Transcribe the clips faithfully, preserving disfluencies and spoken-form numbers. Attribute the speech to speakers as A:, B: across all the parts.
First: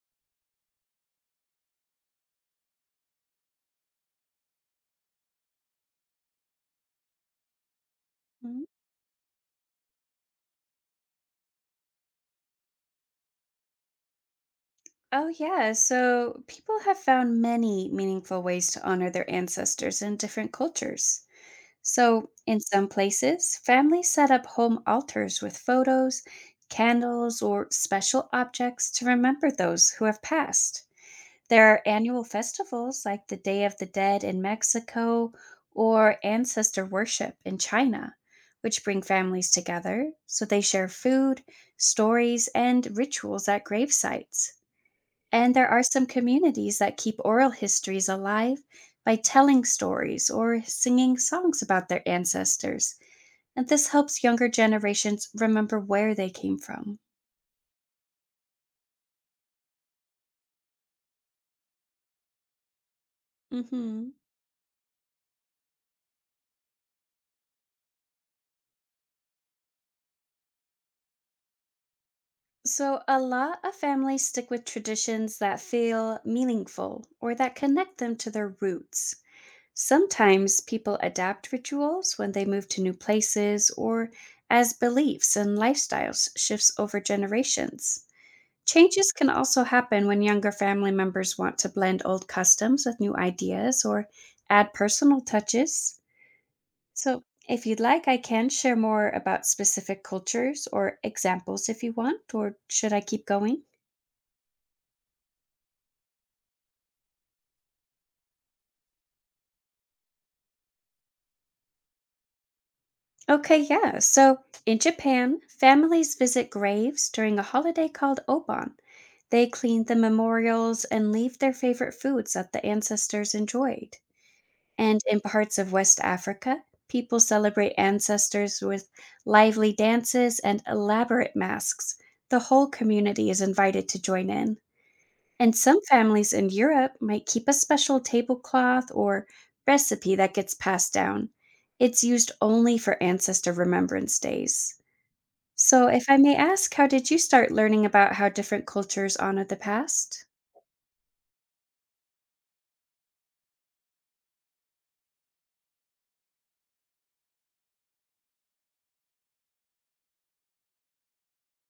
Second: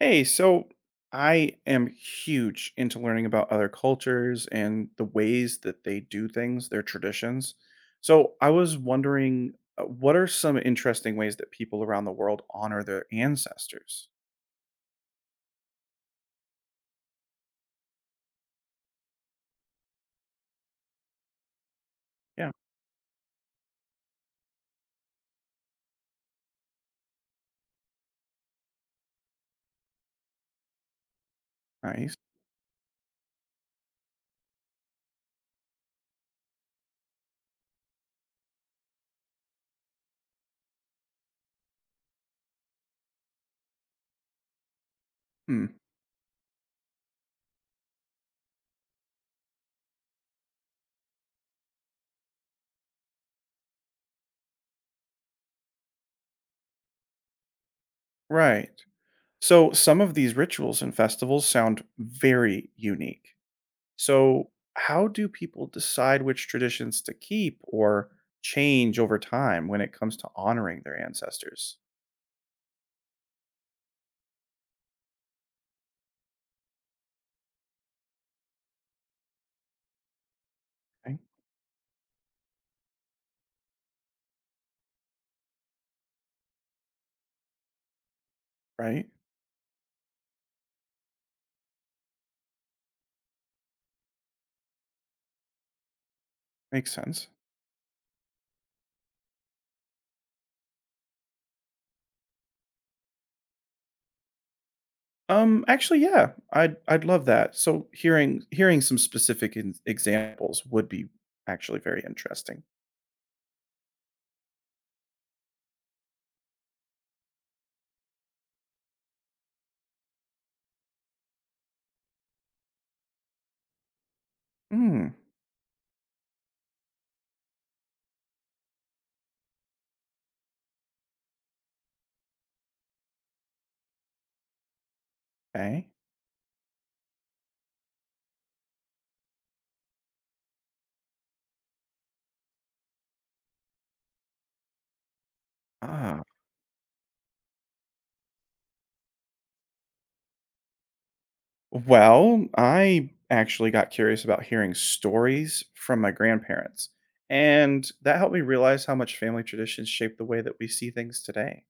A: Hey, so I am huge into learning about other cultures and the ways that they do things, their traditions. So I
B: Mhm.
A: was wondering, uh, what are some interesting ways that people around the world honor their ancestors?
B: Oh, yeah. So people have found many meaningful ways to honor their ancestors in different cultures. So,
A: Yeah,
B: in some places, families set up home altars with photos, candles, or special objects to remember those who have passed. There are
A: nice.
B: annual festivals like the Day of the Dead in Mexico or ancestor worship in China, which bring families together so they share food, stories, and rituals at grave sites. And there
A: Hmm,
B: are some communities that keep oral histories alive by telling stories or singing songs about their ancestors. And this helps younger generations remember where they came from.
A: right. So some of these rituals and festivals sound very unique.
B: Mhm.
A: So how do people decide which traditions to keep or change over time when it comes to honoring their ancestors?
B: So, a lot of families stick with traditions that feel meaningful or that connect them to their roots. Sometimes people
A: Right?
B: adapt rituals when they move to new places or as beliefs and lifestyles shifts over generations.
A: Right?
B: Changes can also happen when younger family members want to blend old customs with new ideas or add personal touches.
A: Makes
B: So,
A: sense.
B: if you'd like, I can share more about specific cultures or examples if you want, or should I keep going?
A: Um, actually, yeah, I'd I'd love that. So hearing hearing some specific in- examples would be actually very interesting.
B: Okay, yeah. So in Japan, families visit graves during a holiday called Obon. They clean the memorials and leave their favorite foods that the ancestors enjoyed. And
A: Hmm.
B: in parts of West Africa, people celebrate ancestors with lively dances and elaborate masks. The whole community is invited to join in. And some
A: Okay.
B: families in Europe might keep a special tablecloth or recipe that gets passed down. It's used only for ancestor remembrance days. So, if I
A: Ah.
B: may ask, how did you start learning about how different cultures honor the past?
A: Well, I actually got curious about hearing stories from my grandparents, and that helped me realize how much family traditions shape the way that we see things today.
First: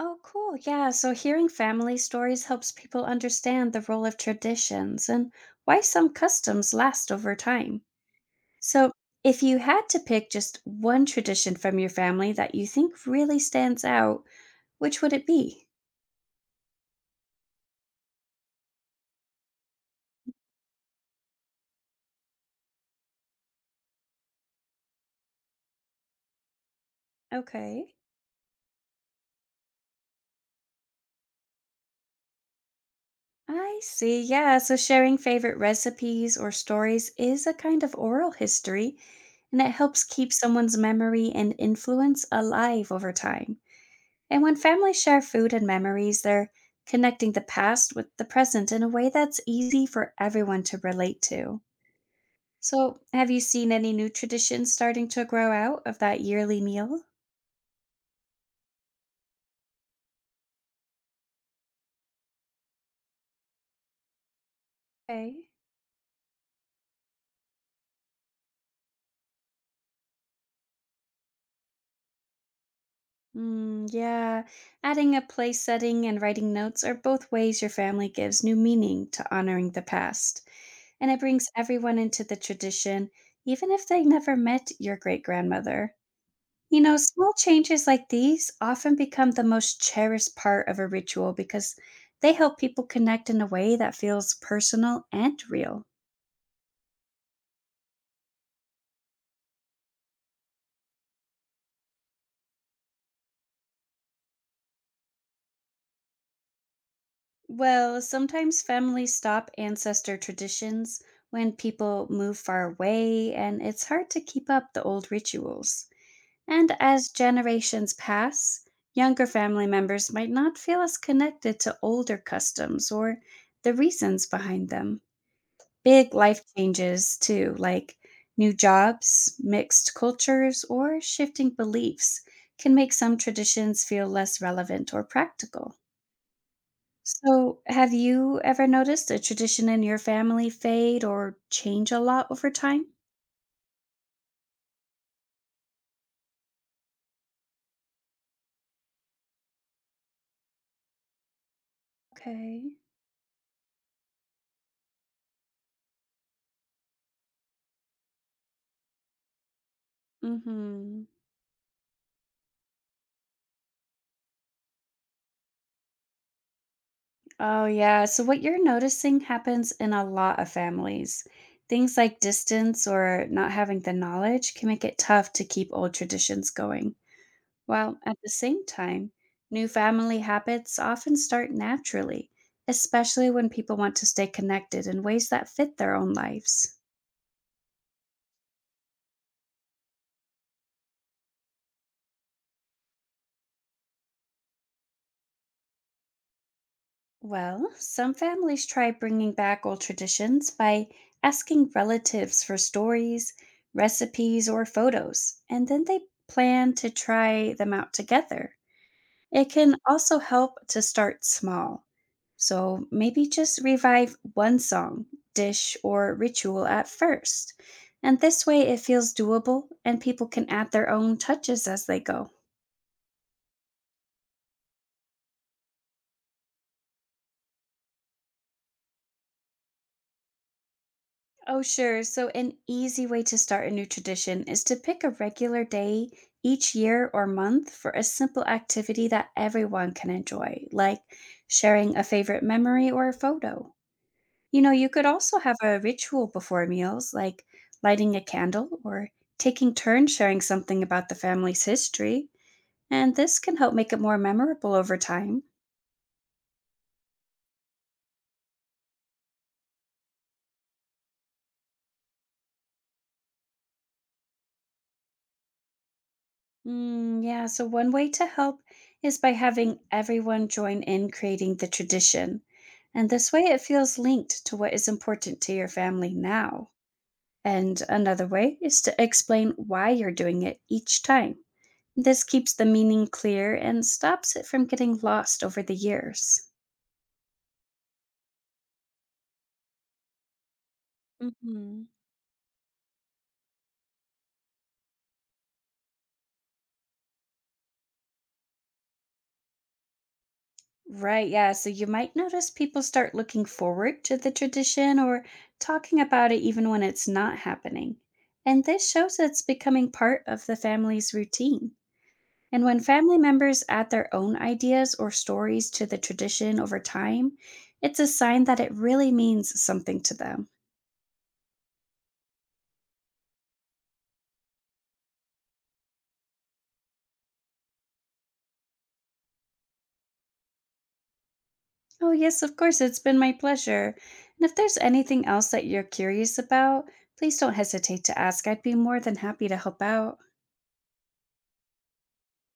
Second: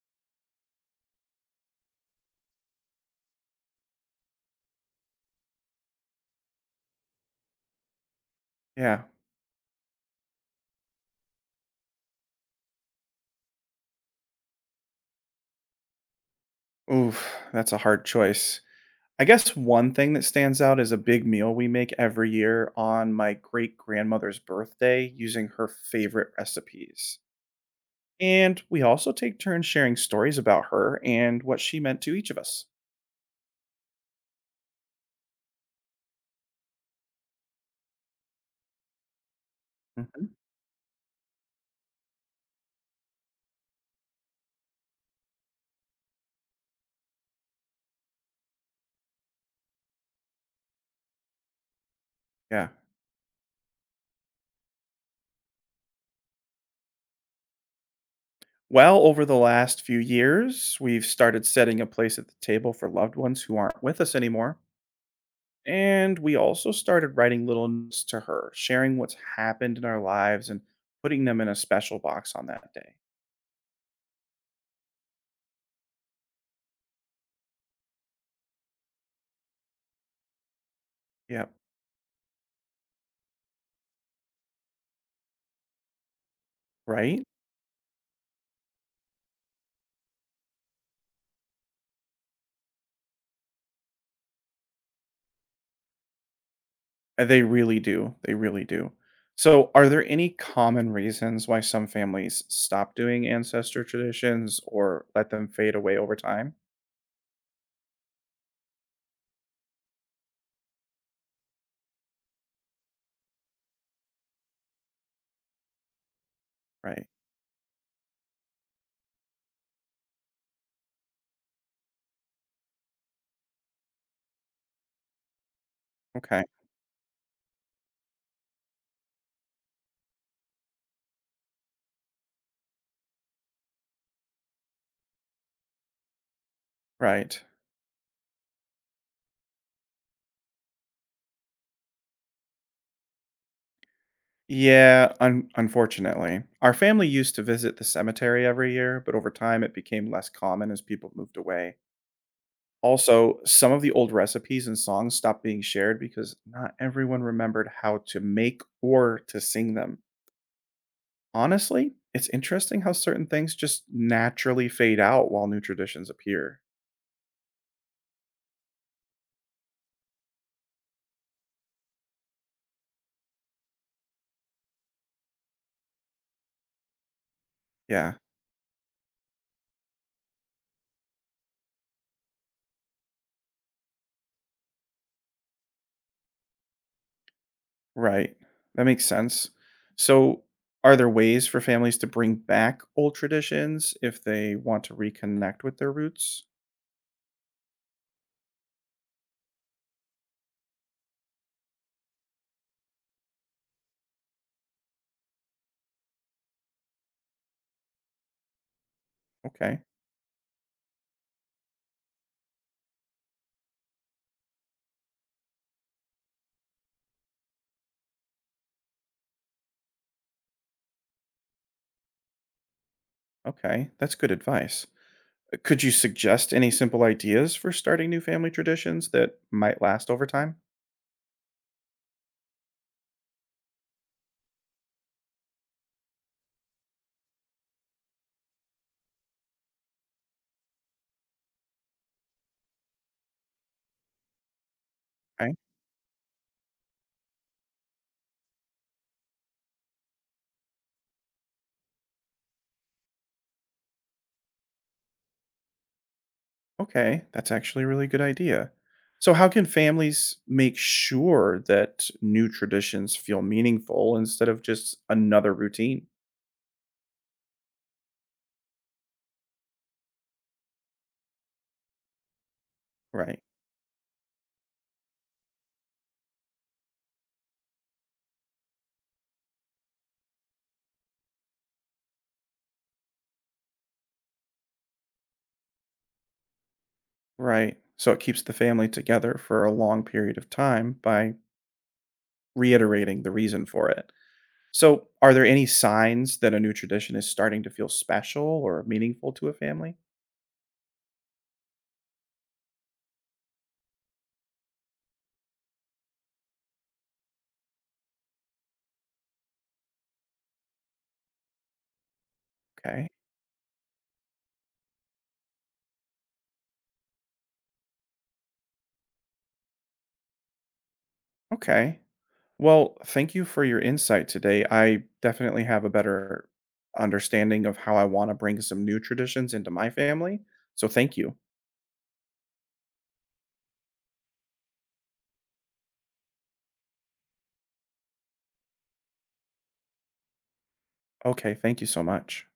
B: Oh, cool. Yeah. So hearing family stories helps people understand the role of traditions and why some customs last over time. So,
A: Yeah.
B: if you had to pick just one tradition from your family that you think really stands out, which would it be?
A: Oof, that's a hard choice. I guess one thing that stands out is a big meal we make every year on my great grandmother's birthday using her favorite recipes.
B: Okay.
A: And we also take turns sharing stories about her and what she meant to each of us.
B: I see. Yeah. So sharing favorite recipes or stories is a kind of oral history, and it helps
A: Mhm.
B: keep someone's memory and influence alive over time. And when families share food and memories, they're connecting the past with the present in a way that's easy for everyone to relate to.
A: Yeah.
B: So, have you seen any new traditions starting to grow out of that yearly meal?
A: Well, over the last few years, we've started setting a place at the table for loved ones who aren't with us anymore.
B: Okay.
A: And we also started writing little notes to her, sharing what's happened in our lives and putting them in a special box on that day.
B: Mm, yeah, adding a place setting and writing notes are both ways your family gives new meaning to honoring the past, and it brings
A: Yep.
B: everyone into the tradition, even if they never met your great grandmother. You know,
A: Right?
B: small changes like these often become the most cherished part of a ritual because they help people connect in a way that feels personal and real.
A: Uh, They really do. They really do. So, are there any common reasons why some families stop doing ancestor traditions or let them fade away over time?
B: Well, sometimes families stop ancestor traditions when people move far away and it's hard to keep up the old rituals. And
A: Right.
B: as generations pass, younger family members might not feel as connected to older customs or the reasons behind them. Big
A: Okay.
B: life changes, too, like new jobs, mixed cultures, or shifting beliefs, can make some traditions feel less relevant or practical.
A: Right.
B: So, have you ever noticed a tradition in your family fade or change a lot over time?
A: Yeah, un- unfortunately. Our family used to visit the cemetery every year, but over time it became less common as people moved away.
B: Okay.
A: Also, some of the old recipes and songs stopped being shared because not everyone remembered how to make or to sing them.
B: Mm-hmm.
A: Honestly, it's interesting how certain things just naturally fade out while new traditions appear.
B: Oh, yeah. So, what you're noticing happens in a lot of families. Things like distance or not having the knowledge can make it tough to keep old traditions going. While
A: Yeah,
B: at the same time, new family habits often start naturally, especially when people want to stay connected in ways that fit their own lives.
A: right. That makes sense. So, are there ways for families to bring back old traditions if they want to reconnect with their roots?
B: Well, some families try bringing back old traditions by asking relatives for stories, recipes, or photos, and then they plan to try them out together. It can
A: Okay,
B: also help to start small. So maybe just revive one song, dish, or ritual at first. And this way it feels doable and people can add their own touches as they go.
A: okay. That's good advice. Uh, Could you suggest any simple ideas for starting new family traditions that might last over time?
B: Oh, sure. So, an easy way to start a new tradition is to pick a regular day each year or month for a simple activity that everyone can enjoy, like sharing a favorite memory or a photo. You know, you could also
A: Okay.
B: have a ritual before meals, like lighting a candle or taking turns sharing something about the family's history. And this can help make it more memorable over time.
A: Okay, that's actually a really good idea. So, how can families make sure that new traditions feel meaningful instead of just another routine?
B: Mm, yeah, so one way to help is by having everyone join in creating the tradition. And this
A: Right,
B: way it feels linked to what is important to your family now. And another way is to explain why you're doing it each time. This keeps the meaning clear and stops it from getting lost over the years.
A: right. So, it keeps the family together for a long period of time by
B: Hmm.
A: reiterating the reason for it. So, are there any signs that a new tradition is starting to feel special or meaningful to a family?
B: Right, yeah. So you might notice people start looking forward to the tradition or talking about it even when it's not happening. And this shows it's becoming part of the family's routine. And when
A: Okay,
B: family members add their own ideas or stories to the tradition over time, it's a sign that it really means something to them.
A: okay. Well, thank you for your insight today. I definitely have a better understanding of how I want to bring some new traditions into my family. So thank you.
B: Oh, yes, of course, it's been my pleasure. And if there's anything else that you're curious about, please don't hesitate to ask. I'd be more than happy to help out.
A: Okay, thank you so much.